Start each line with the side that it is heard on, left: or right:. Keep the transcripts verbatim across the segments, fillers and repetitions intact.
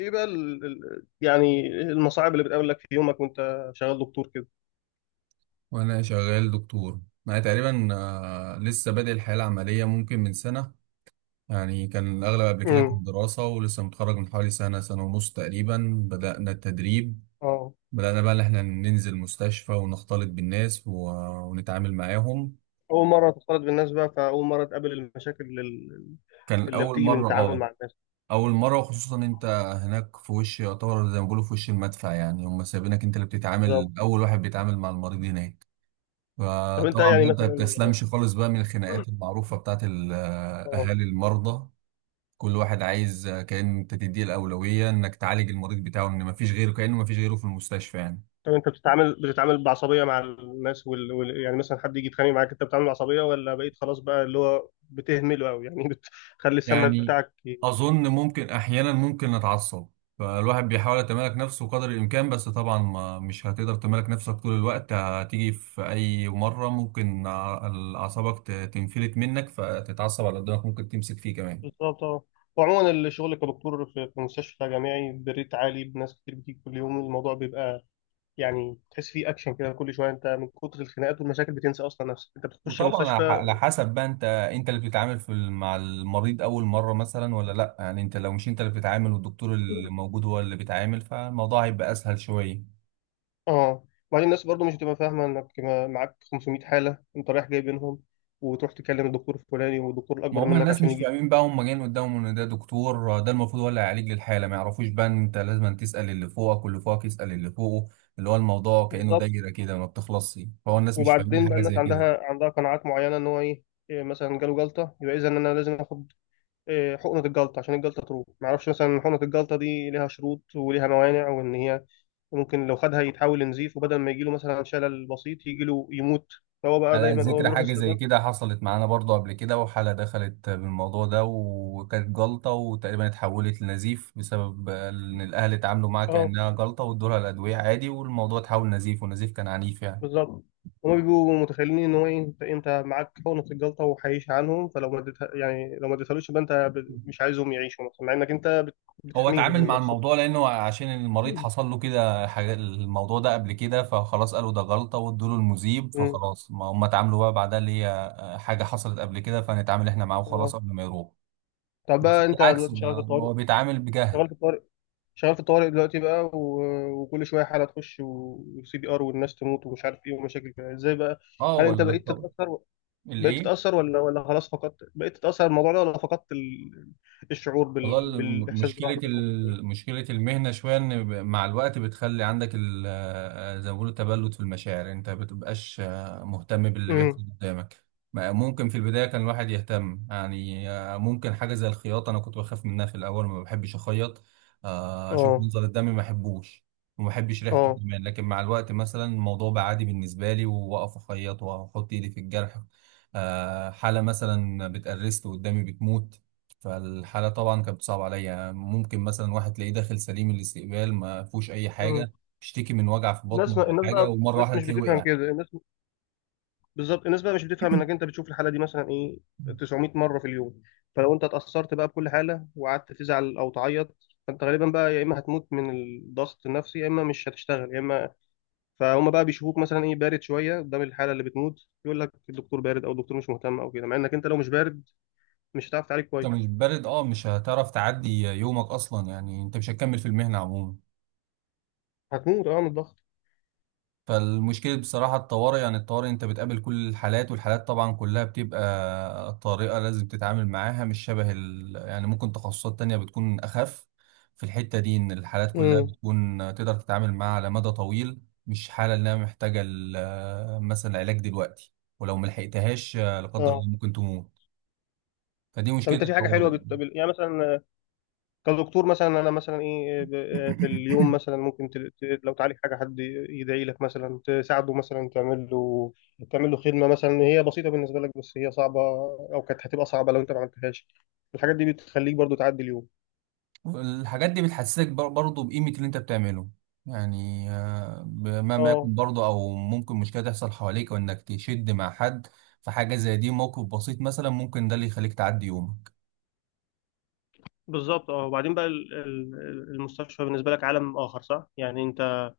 left: ايه بقى ال... ال... يعني المصاعب اللي بتقابلك في يومك وانت شغال دكتور كده.
right: وانا شغال دكتور. انا تقريبا آه، لسه بادئ الحياه العمليه ممكن من سنه. يعني كان الاغلب قبل كده كانت
left: امم
right: دراسه ولسه متخرج من حوالي سنه، سنه ونص تقريبا بدانا التدريب.
left: اه
right: بدانا بقى ان احنا ننزل مستشفى ونختلط بالناس و- ونتعامل معاهم.
left: اول مره تختلط بالناس بقى، فاول مره تقابل المشاكل ال-
right: كان
left: اللي
right: اول
left: بتيجي من
right: مره،
left: التعامل
right: اه
left: مع الناس.
right: اول مره. وخصوصا انت هناك في وش، يعتبر زي ما بيقولوا في وش المدفع، يعني هم سايبينك انت اللي
left: بالظبط.
right: بتتعامل، اول واحد بيتعامل مع المريض هناك.
left: طب انت
right: فطبعا
left: يعني
right: بقى انت ما
left: مثلا
right: بتسلمش خالص بقى من الخناقات المعروفة بتاعت ال- أهالي
left: اه.
right: المرضى. كل واحد عايز كأن انت تديه الأولوية انك تعالج المريض بتاعه، ان ما فيش غيره، كأنه ما فيش غيره في المستشفى يعني.
left: طب انت بتتعامل بتتعامل بعصبيه مع الناس وال... وال... يعني مثلا حد يجي يتخانق معاك، انت بتتعامل بعصبيه، ولا بقيت خلاص بقى اللي هو بتهمله قوي يعني؟ بتخلي السمع
right: يعني
left: بتاعك ي-
right: أظن ممكن أحيانا ممكن نتعصب. فالواحد بيحاول يتمالك نفسه قدر الإمكان، بس طبعا ما مش هتقدر تمالك نفسك طول الوقت، هتيجي في أي مرة ممكن ع- أعصابك ت- تنفلت منك فتتعصب على اللي قدامك، ممكن تمسك فيه كمان.
left: بالظبط اه. وعموما الشغل كدكتور في في مستشفى جامعي بريت عالي، بناس كتير بتيجي كل يوم، الموضوع بيبقى يعني تحس فيه اكشن كده. كل شويه انت من كتر الخناقات والمشاكل بتنسى اصلا نفسك انت بتخش
right: وطبعا على ح-
left: المستشفى.
right: على حسب بقى، انت انت اللي بتتعامل في ال- مع المريض اول مره مثلا ولا لا. يعني انت لو مش انت اللي بتتعامل والدكتور اللي موجود هو اللي بيتعامل، فالموضوع هيبقى اسهل شويه.
left: اه، وبعدين الناس برضو مش بتبقى فاهمه انك ما- معاك خمسمائة حاله، انت رايح جاي بينهم، وتروح تكلم الدكتور الفلاني والدكتور
right: ما
left: الاكبر
right: هم
left: منك
right: الناس
left: عشان
right: مش
left: يجي يشوف.
right: فاهمين بقى، هم جايين قدامهم ان ده دكتور، ده المفروض هو اللي هيعالج للحاله، ما يعرفوش بقى ان انت لازم تسال اللي فوقك واللي فوقك يسال اللي فوقه، اللي هو الموضوع كانه
left: بالظبط.
right: دايره كده ما بتخلصش، فهو الناس مش فاهمين
left: وبعدين بقى
right: حاجه
left: الناس
right: زي كده.
left: عندها عندها قناعات معينه، ان هو ايه، إيه مثلا جاله جلطه، يبقى اذا ان انا لازم اخد إيه، حقنه الجلطه عشان الجلطه تروح. ما اعرفش مثلا حقنه الجلطه دي ليها شروط وليها موانع، وان هي وممكن لو خدها يتحول لنزيف، وبدل ما يجيله مثلا شلل بسيط يجيله يموت. فهو بقى
right: على
left: دايما هو
right: ذكر
left: بيروح
right: حاجة زي
left: الصيدلة.
right: كده، حصلت معانا برضو قبل كده، وحالة دخلت بالموضوع ده وكانت جلطة وتقريبا اتحولت لنزيف بسبب إن الأهل اتعاملوا معاها
left: اه
right: كأنها جلطة وادولها الأدوية عادي، والموضوع اتحول نزيف، ونزيف كان عنيف يعني.
left: بالظبط. هما بيبقوا متخيلين ان هو إيه، انت انت معاك حقنة الجلطة وهيعيش عنهم، فلو ما اديتها يعني لو ما اديتهالوش يبقى انت ب- مش عايزهم يعيشوا مثلا، مع انك انت بت-
right: هو
left: بتحميهم
right: اتعامل
left: من
right: مع
left: نفسك.
right: الموضوع لأنه عشان المريض حصل له كده حاجة، الموضوع ده قبل كده، فخلاص قالوا ده جلطة وادوله المذيب،
left: مم.
right: فخلاص ما هم اتعاملوا بقى بعدها اللي هي حاجة حصلت قبل كده، فنتعامل احنا معاه
left: اه.
right: وخلاص قبل ما يروح.
left: طب
right: بس
left: بقى انت
right: بالعكس،
left: دلوقتي شغال في
right: ما ما
left: الطوارئ.
right: هو بيتعامل بجهل.
left: شغال في الطوارئ، شغال في الطوارئ دلوقتي بقى، و... وكل شويه حاله تخش وسي بي ار والناس تموت ومش عارف ايه ومشاكل كده، ازاي بقى؟
right: اه
left: هل انت
right: ولا.
left: بقيت تتاثر؟ بقيت
right: الايه؟
left: تتأثر ولا ولا خلاص فقدت؟ بقيت تتأثر الموضوع ده، ولا فقدت ال... الشعور
right: والله
left: بال...
right: الم-
left: بالإحساس
right: مشكله
left: برحمة الموت؟
right: ال- مشكله المهنه شويه ان ب- مع الوقت بتخلي عندك ال- آه، زي ما بيقولوا تبلد في المشاعر، انت ما بتبقاش آه، مهتم باللي بيحصل
left: امم
right: قدامك. ما- ممكن في البدايه كان الواحد يهتم، يعني آه، ممكن حاجه زي الخياطه، انا كنت بخاف منها في الاول، ما بحبش اخيط. آه، اشوف
left: اه.
right: منظر الدم ما احبوش، وما بحبش ريحته
left: اه
right: كمان. لكن مع الوقت مثلا الموضوع بقى عادي بالنسبه لي، واقف اخيط واحط ايدي في الجرح. آه، حاله مثلا بتقرست قدامي بتموت، فالحالة طبعا كانت صعبة عليا. ممكن مثلا واحد تلاقيه داخل سليم الاستقبال ما فيهوش أي
left: امم.
right: حاجة، بيشتكي من وجع في بطنه
left: الناس ما...
right: ولا
left: الناس
right: حاجة،
left: بقى
right: ومرة
left: الناس
right: واحدة
left: مش
right: تلاقيه
left: بتفهم
right: وقع.
left: كده الناس. بالظبط. الناس بقى مش بتفهم انك انت بتشوف الحالة دي مثلا ايه تسعمائة مرة في اليوم. فلو انت اتأثرت بقى بكل حالة وقعدت تزعل او تعيط، فانت غالبا بقى يا اما هتموت من الضغط النفسي، يا اما مش هتشتغل، يا اما فهم بقى بيشوفوك مثلا ايه بارد شويه قدام الحاله اللي بتموت، يقول لك الدكتور بارد او الدكتور مش مهتم او كده، مع انك انت لو مش بارد مش هتعرف تعالج
right: أنت
left: كويس.
right: مش بارد، أه مش هتعرف تعدي يومك أصلا، يعني أنت مش هتكمل في المهنة عموما.
left: هتموت اه من الضغط.
right: فالمشكلة بصراحة الطوارئ، يعني الطوارئ انت بتقابل كل الحالات، والحالات طبعا كلها بتبقى طارئة لازم تتعامل معاها، مش شبه ال... يعني ممكن تخصصات تانية بتكون أخف في الحتة دي، إن الحالات كلها
left: امم
right: بتكون تقدر تتعامل معاها على مدى طويل، مش حالة إنها محتاجة ال- مثلا علاج دلوقتي ولو ملحقتهاش لا قدر
left: اه.
right: الله ممكن تموت. فدي
left: طب
right: مشكلة
left: انت في حاجه حلوه
right: الطوارئ يعني.
left: بت... بال- يعني مثلا آه، كدكتور مثلا انا مثلا ايه، آه، ب... آه، في اليوم مثلا ممكن ت... ت... لو تعالج حاجه، حد يدعي لك مثلا، تساعده مثلا، تعمل له تعمل له خدمه مثلا هي بسيطه بالنسبه لك بس هي صعبه، او كانت هتبقى صعبه لو انت ما عملتهاش، الحاجات دي بتخليك برضو تعدي اليوم؟
right: الحاجات دي بتحسسك بر- برضه بقيمة اللي انت بتعمله. يعني آه، بمهما
left: اه
right: يكون برضه، او ممكن مشكلة تحصل حواليك وانك تشد مع حد، في حاجة زي دي موقف بسيط مثلا ممكن ده اللي يخليك تعدي يومك.
left: بالظبط اه. وبعدين بقى ال- ال- المستشفى بالنسبه لك عالم اخر صح؟ يعني انت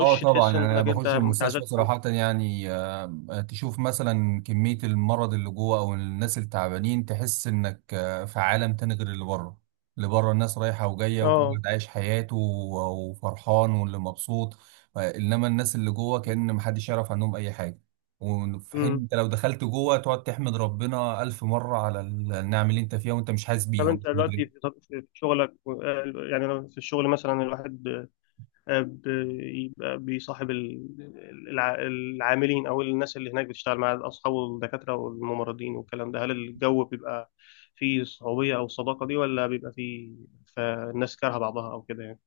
right: اه طبعا،
left: تحس
right: يعني انا
left: انك انت
right: بخش المستشفى
left: اتعزلت عن.
right: صراحة، يعني آه، تشوف مثلا كمية المرض اللي جوه او الناس التعبانين، تحس انك آه، في عالم تاني غير اللي بره. اللي بره الناس رايحة وجاية وكل
left: اه.
right: واحد عايش حياته و- وفرحان واللي مبسوط. آه، انما الناس اللي جوه كأن محدش يعرف عنهم اي حاجة، وفي حين انت لو دخلت جوه تقعد تحمد ربنا ألف مرة على النعم اللي انت فيها وانت مش حاسس
left: طب
right: بيها
left: انت
right: ومش
left: دلوقتي
right: مدرك.
left: في طب- في شغلك، آه، يعني انا في الشغل مثلا الواحد آه، بيبقى بيصاحب ال- الع- العاملين او الناس اللي هناك بتشتغل مع اصحابه، والدكاتره والممرضين والكلام ده، هل الجو بيبقى فيه صعوبيه او الصداقه دي، ولا بيبقى فيه فالناس كارهه بعضها او كده يعني؟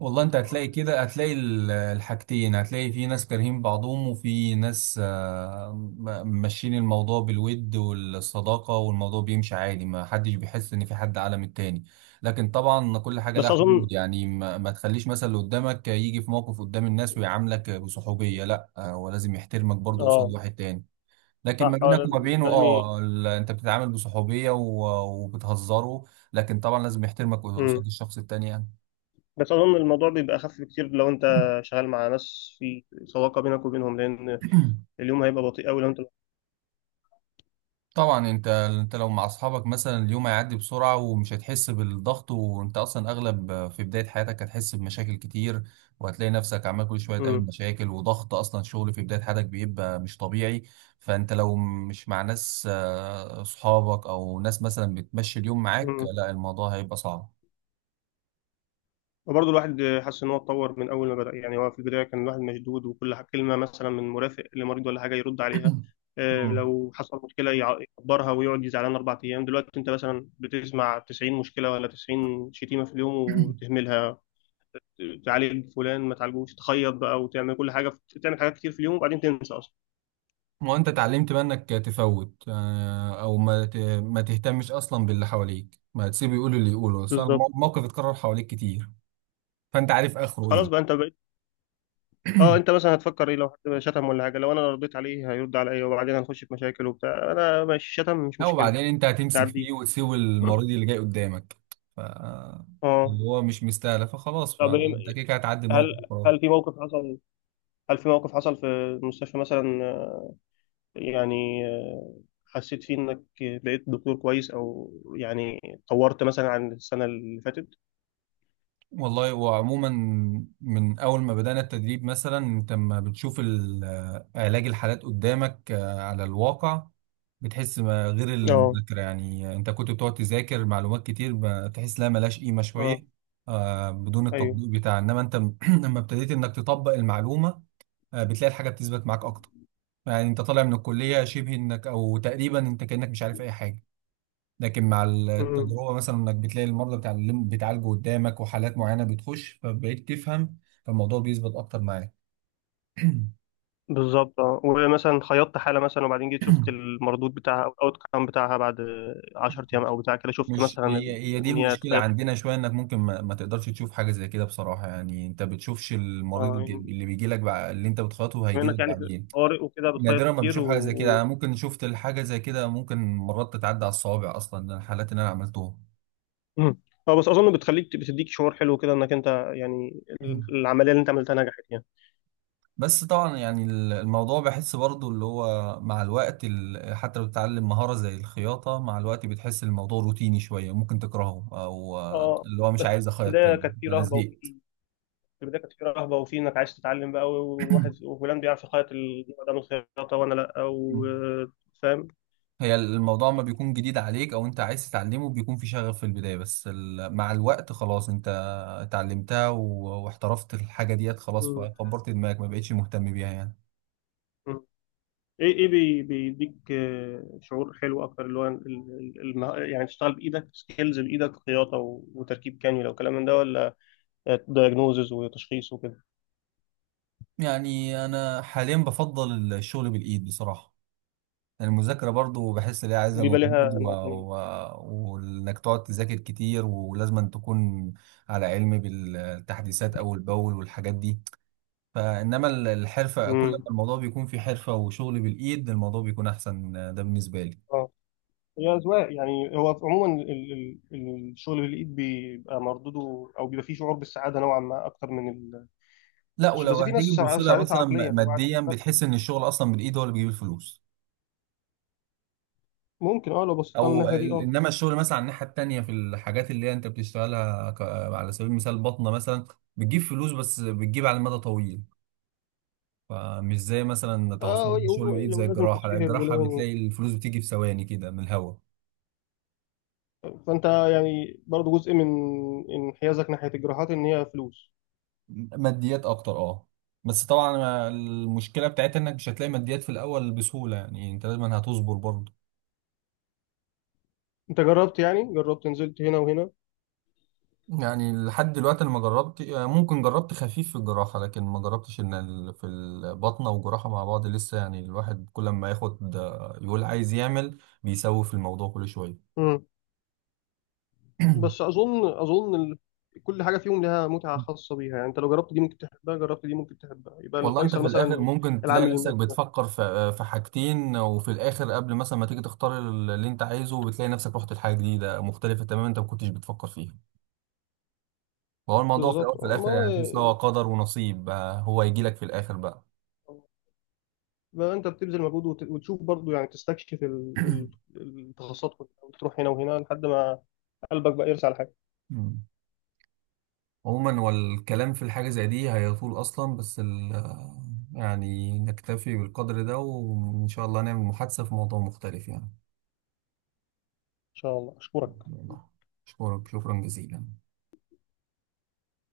right: والله انت هتلاقي كده، هتلاقي ال- الحاجتين. هتلاقي في ناس كارهين بعضهم، وفي ناس آه، م- ماشيين الموضوع بالود والصداقة والموضوع بيمشي عادي، ما حدش بيحس ان في حد اعلى من التاني. لكن طبعا كل حاجة لها
left: بس اظن
right: حدود، يعني ما, ما تخليش مثلا اللي قدامك يجي في موقف قدام الناس ويعاملك بصحوبية، لا آه، هو لازم يحترمك برضه قصاد
left: اه.
right: واحد تاني. لكن
left: صح
right: ما
left: هو
right: بينك
left: لازم
right: وما بينه
left: لازم ي...
right: اه ال- انت بتتعامل بصحوبية و- وبتهزره، لكن طبعا لازم يحترمك
left: مم.
right: قصاد الشخص التاني يعني.
left: بس اظن الموضوع بيبقى اخف بكتير لو انت شغال مع ناس في صداقه بينك وبينهم، لان اليوم هيبقى بطيء قوي لو انت.
right: طبعا انت انت لو مع اصحابك مثلا اليوم هيعدي بسرعه ومش هتحس بالضغط. وانت اصلا اغلب في بدايه حياتك هتحس بمشاكل كتير، وهتلاقي نفسك عمال كل شويه تقابل
left: مم.
right: مشاكل وضغط، اصلا شغل في بدايه حياتك بيبقى مش طبيعي. فانت لو مش مع ناس آه، اصحابك او ناس مثلا بتمشي اليوم معاك،
left: مم.
right: لا الموضوع هيبقى صعب.
left: وبرضه الواحد حاسس ان هو اتطور من اول ما بدأ. يعني هو في البداية كان الواحد مشدود، وكل ح- كلمة مثلا من مرافق لمريض ولا حاجة يرد عليها، آه،
right: مم.
left: لو حصل مشكلة يع- يقدرها ويقعد يزعلان أربع أيام. دلوقتي أنت مثلا بتسمع تسعين مشكلة ولا تسعين شتيمة في اليوم وتهملها، تعالج فلان ما تعالجوش، تخيط بقى وتعمل كل حاجة، في- تعمل حاجات كتير في اليوم وبعدين تنسى أصلا.
right: وانت اتعلمت بقى انك تفوت، آه، او ما ت- ما تهتمش اصلا باللي حواليك، ما تسيبه يقول اللي يقوله. صار
left: بالظبط.
right: مو- موقف اتكرر حواليك كتير، فانت عارف اخره
left: خلاص
right: ايه.
left: بقى أنت بقيت أه. أنت مثلا هتفكر إيه؟ لو حد شتم ولا حاجة، لو أنا رديت عليه هيرد عليا وبعدين هنخش في مشاكل وبتاع. أنا ماشي، شتم مش
right: لا
left: مشكلة،
right: وبعدين انت هتمسك
left: نعديه.
right: فيه وتسيب المريض اللي جاي قدامك، ف
left: أه.
right: اللي هو مش مستاهله، فخلاص،
left: طب
right: فانت
left: إيه-
right: كده كده هتعدي
left: هل
right: الموقف خلاص.
left: هل في موقف حصل، هل في موقف حصل في المستشفى مثلا آه، يعني آه، حسيت فيه انك بقيت دكتور كويس، او يعني طورت مثلا عن السنة اللي فاتت؟
right: والله وعموما من اول ما بدانا التدريب مثلا، انت لما بتشوف ال- آه، علاج الحالات قدامك آه، على الواقع، بتحس ما غير
left: اه
right: المذاكره، يعني انت كنت بتقعد تذاكر معلومات كتير بتحس لها ملهاش قيمه شويه
left: اه
right: آه، بدون
left: ايوه.
right: التطبيق بتاعها. انما انت لما ابتديت انك تطبق المعلومه آه، بتلاقي الحاجه بتثبت معاك اكتر. يعني انت طالع من الكلية شبه انك، او تقريبا انت كأنك مش عارف اي حاجة، لكن مع
left: مم.
right: التجربة مثلا انك بتلاقي المرضى بتاع الليمب بتعالجه قدامك وحالات معينة بتخش، فبقيت تفهم، فالموضوع بيثبت اكتر معاك.
left: بالظبط اه. ومثلا خيطت حالة مثلا وبعدين جيت شفت المردود بتاعها او الاوت كام بتاعها بعد عشر ايام او بتاع كده، شفت
right: مش
left: مثلا
right: هي
left: ال-
right: هي دي
left: ان هي
right: المشكلة
left: اتخيطت.
right: عندنا شوية، انك ممكن ما, ما تقدرش تشوف حاجة زي كده بصراحة. يعني انت بتشوفش المريض
left: اه
right: الج-
left: يعني
right: اللي بيجي لك بع... اللي انت بتخاطبه
left: بما
right: هيجي
left: انك
right: لك
left: يعني في
right: بعدين.
left: طوارئ وكده بتخيط
right: نادرا ما
left: كتير
right: بتشوف حاجة زي كده،
left: و...
right: انا ممكن شفت الحاجة زي كده ممكن مرات تتعدى على الصوابع اصلا الحالات اللي انا عملتوها.
left: مم. اه. بس اظن بتخليك بتديك شعور حلو كده، انك انت يعني ال- العمليه اللي انت عملتها نجحت يعني.
right: بس طبعا يعني ال- الموضوع بحس برضو اللي هو مع الوقت ال- حتى لو بتتعلم مهارة زي الخياطة، مع الوقت بتحس الموضوع روتيني شوية ممكن تكرهه أو آه،
left: اه.
right: اللي هو مش
left: بس
right: عايز
left: في
right: أخيط
left: البدايه
right: تاني
left: كانت في
right: أنا
left: رهبه وفي،
right: زهقت.
left: في البدايه كانت في رهبه وفي انك عايز تتعلم بقى، وواحد وفلان بيعرف يخيط النوع ده من الخياطه وانا لا،
right: مم.
left: وفاهم.
right: هي الموضوع ما بيكون جديد عليك أو أنت عايز تتعلمه بيكون في شغف في البداية، بس ال- مع الوقت خلاص أنت اتعلمتها و- واحترفت الحاجة ديت خلاص، فكبرت دماغك ما بقتش مهتم بيها يعني.
left: ايه ايه بي- بيديك آه، شعور حلو اكتر؟ اللي هو ال- ال- المه- يعني تشتغل بايدك سكيلز بايدك، خياطه و- وتركيب كانيولا وكلام من ده، ولا دايجنوزز وتشخيص وكده
right: يعني أنا حاليا بفضل الشغل بالإيد بصراحة. المذاكرة برضو بحس إن هي عايزة
left: بيبقى
right: مجهود
left: ليها
right: و...
left: انواع تانية؟
right: و... وإنك تقعد تذاكر كتير ولازم أن تكون على علم بالتحديثات أول بأول والحاجات دي. فإنما ال- الحرفة، كل ما
left: امم.
right: الموضوع بيكون في حرفة وشغل بالإيد، الموضوع بيكون أحسن، ده بالنسبة لي.
left: هي أذواق يعني. هو عموما ال- ال- ال- الشغل بالإيد بيبقى مردوده أو بيبقى فيه شعور بالسعادة نوعا ما أكتر من
right: لا
left: التشريح،
right: ولو
left: بس في ناس
right: هتيجي تبص
left: سع-
right: لها
left: سعادتها
right: مثلا
left: عقلية
right: م-
left: يعني، الواحد يكون
right: ماديا،
left: فرق.
right: بتحس إن الشغل أصلا بالإيد هو اللي بيجيب الفلوس.
left: ممكن أه. لو بصيت لها من
right: أو
left: الناحية دي
right: ال-
left: أه.
right: إنما الشغل مثلا على الناحية التانية في الحاجات اللي هي أنت بتشتغلها ك... على سبيل المثال بطنة مثلا، بتجيب فلوس بس بتجيب على المدى طويل. فمش زي مثلا
left: أه،
right: تخصصات
left: و-
right: الشغل بالايد
left: و-
right: زي
left: ولازم
right: الجراحه، لا
left: تتشهر
right: الجراحه
left: ولازم.
right: بتلاقي الفلوس بتيجي في ثواني كده من الهوا.
left: فأنت يعني برضه جزء من انحيازك ناحية الجراحات إن هي فلوس.
right: ماديات اكتر اه. بس طبعا المشكله بتاعتها انك مش هتلاقي ماديات في الاول بسهوله، يعني انت لازم هتصبر برضه.
left: أنت جربت يعني جربت نزلت هنا وهنا.
right: يعني لحد دلوقتي انا ما جربت، ممكن جربت خفيف في الجراحه لكن ما جربتش ان ال- في البطنه والجراحه مع بعض لسه، يعني الواحد كل ما ياخد يقول عايز يعمل بيسوف الموضوع كل شويه.
left: مم. بس أظن أظن ال... كل حاجة فيهم لها متعة خاصة بيها يعني. أنت لو جربت دي ممكن تحبها، جربت دي ممكن تحبها، يبقى
right: والله انت
left: الفيصل
right: في الاخر
left: مثلا
right: ممكن تلاقي
left: العامل
right: نفسك
left: المادي.
right: بتفكر في في حاجتين، وفي الاخر قبل مثلا ما تيجي تختار اللي انت عايزه بتلاقي نفسك رحت لحاجه جديده مختلفه تماما انت ما كنتش بتفكر فيها. وهو الموضوع في
left: بالظبط
right: الاول في
left: آه،
right: الاخر
left: ما
right: يعني تحس ان هو قدر ونصيب بقى، هو هيجي لك في الاخر بقى.
left: هو بقى انت بتبذل مجهود وت- وتشوف برضو، يعني تستكشف ال- ال- التخصصات كلها، وتروح هنا وهنا لحد ما قلبك بقى يرسى على حاجه.
right: مم. عموما والكلام في الحاجه زي دي هيطول اصلا، بس ال يعني نكتفي بالقدر ده وان شاء الله نعمل محادثه في موضوع مختلف يعني.
left: ان شاء الله. اشكرك.
right: يلا، شكرا، شكرا جزيلا.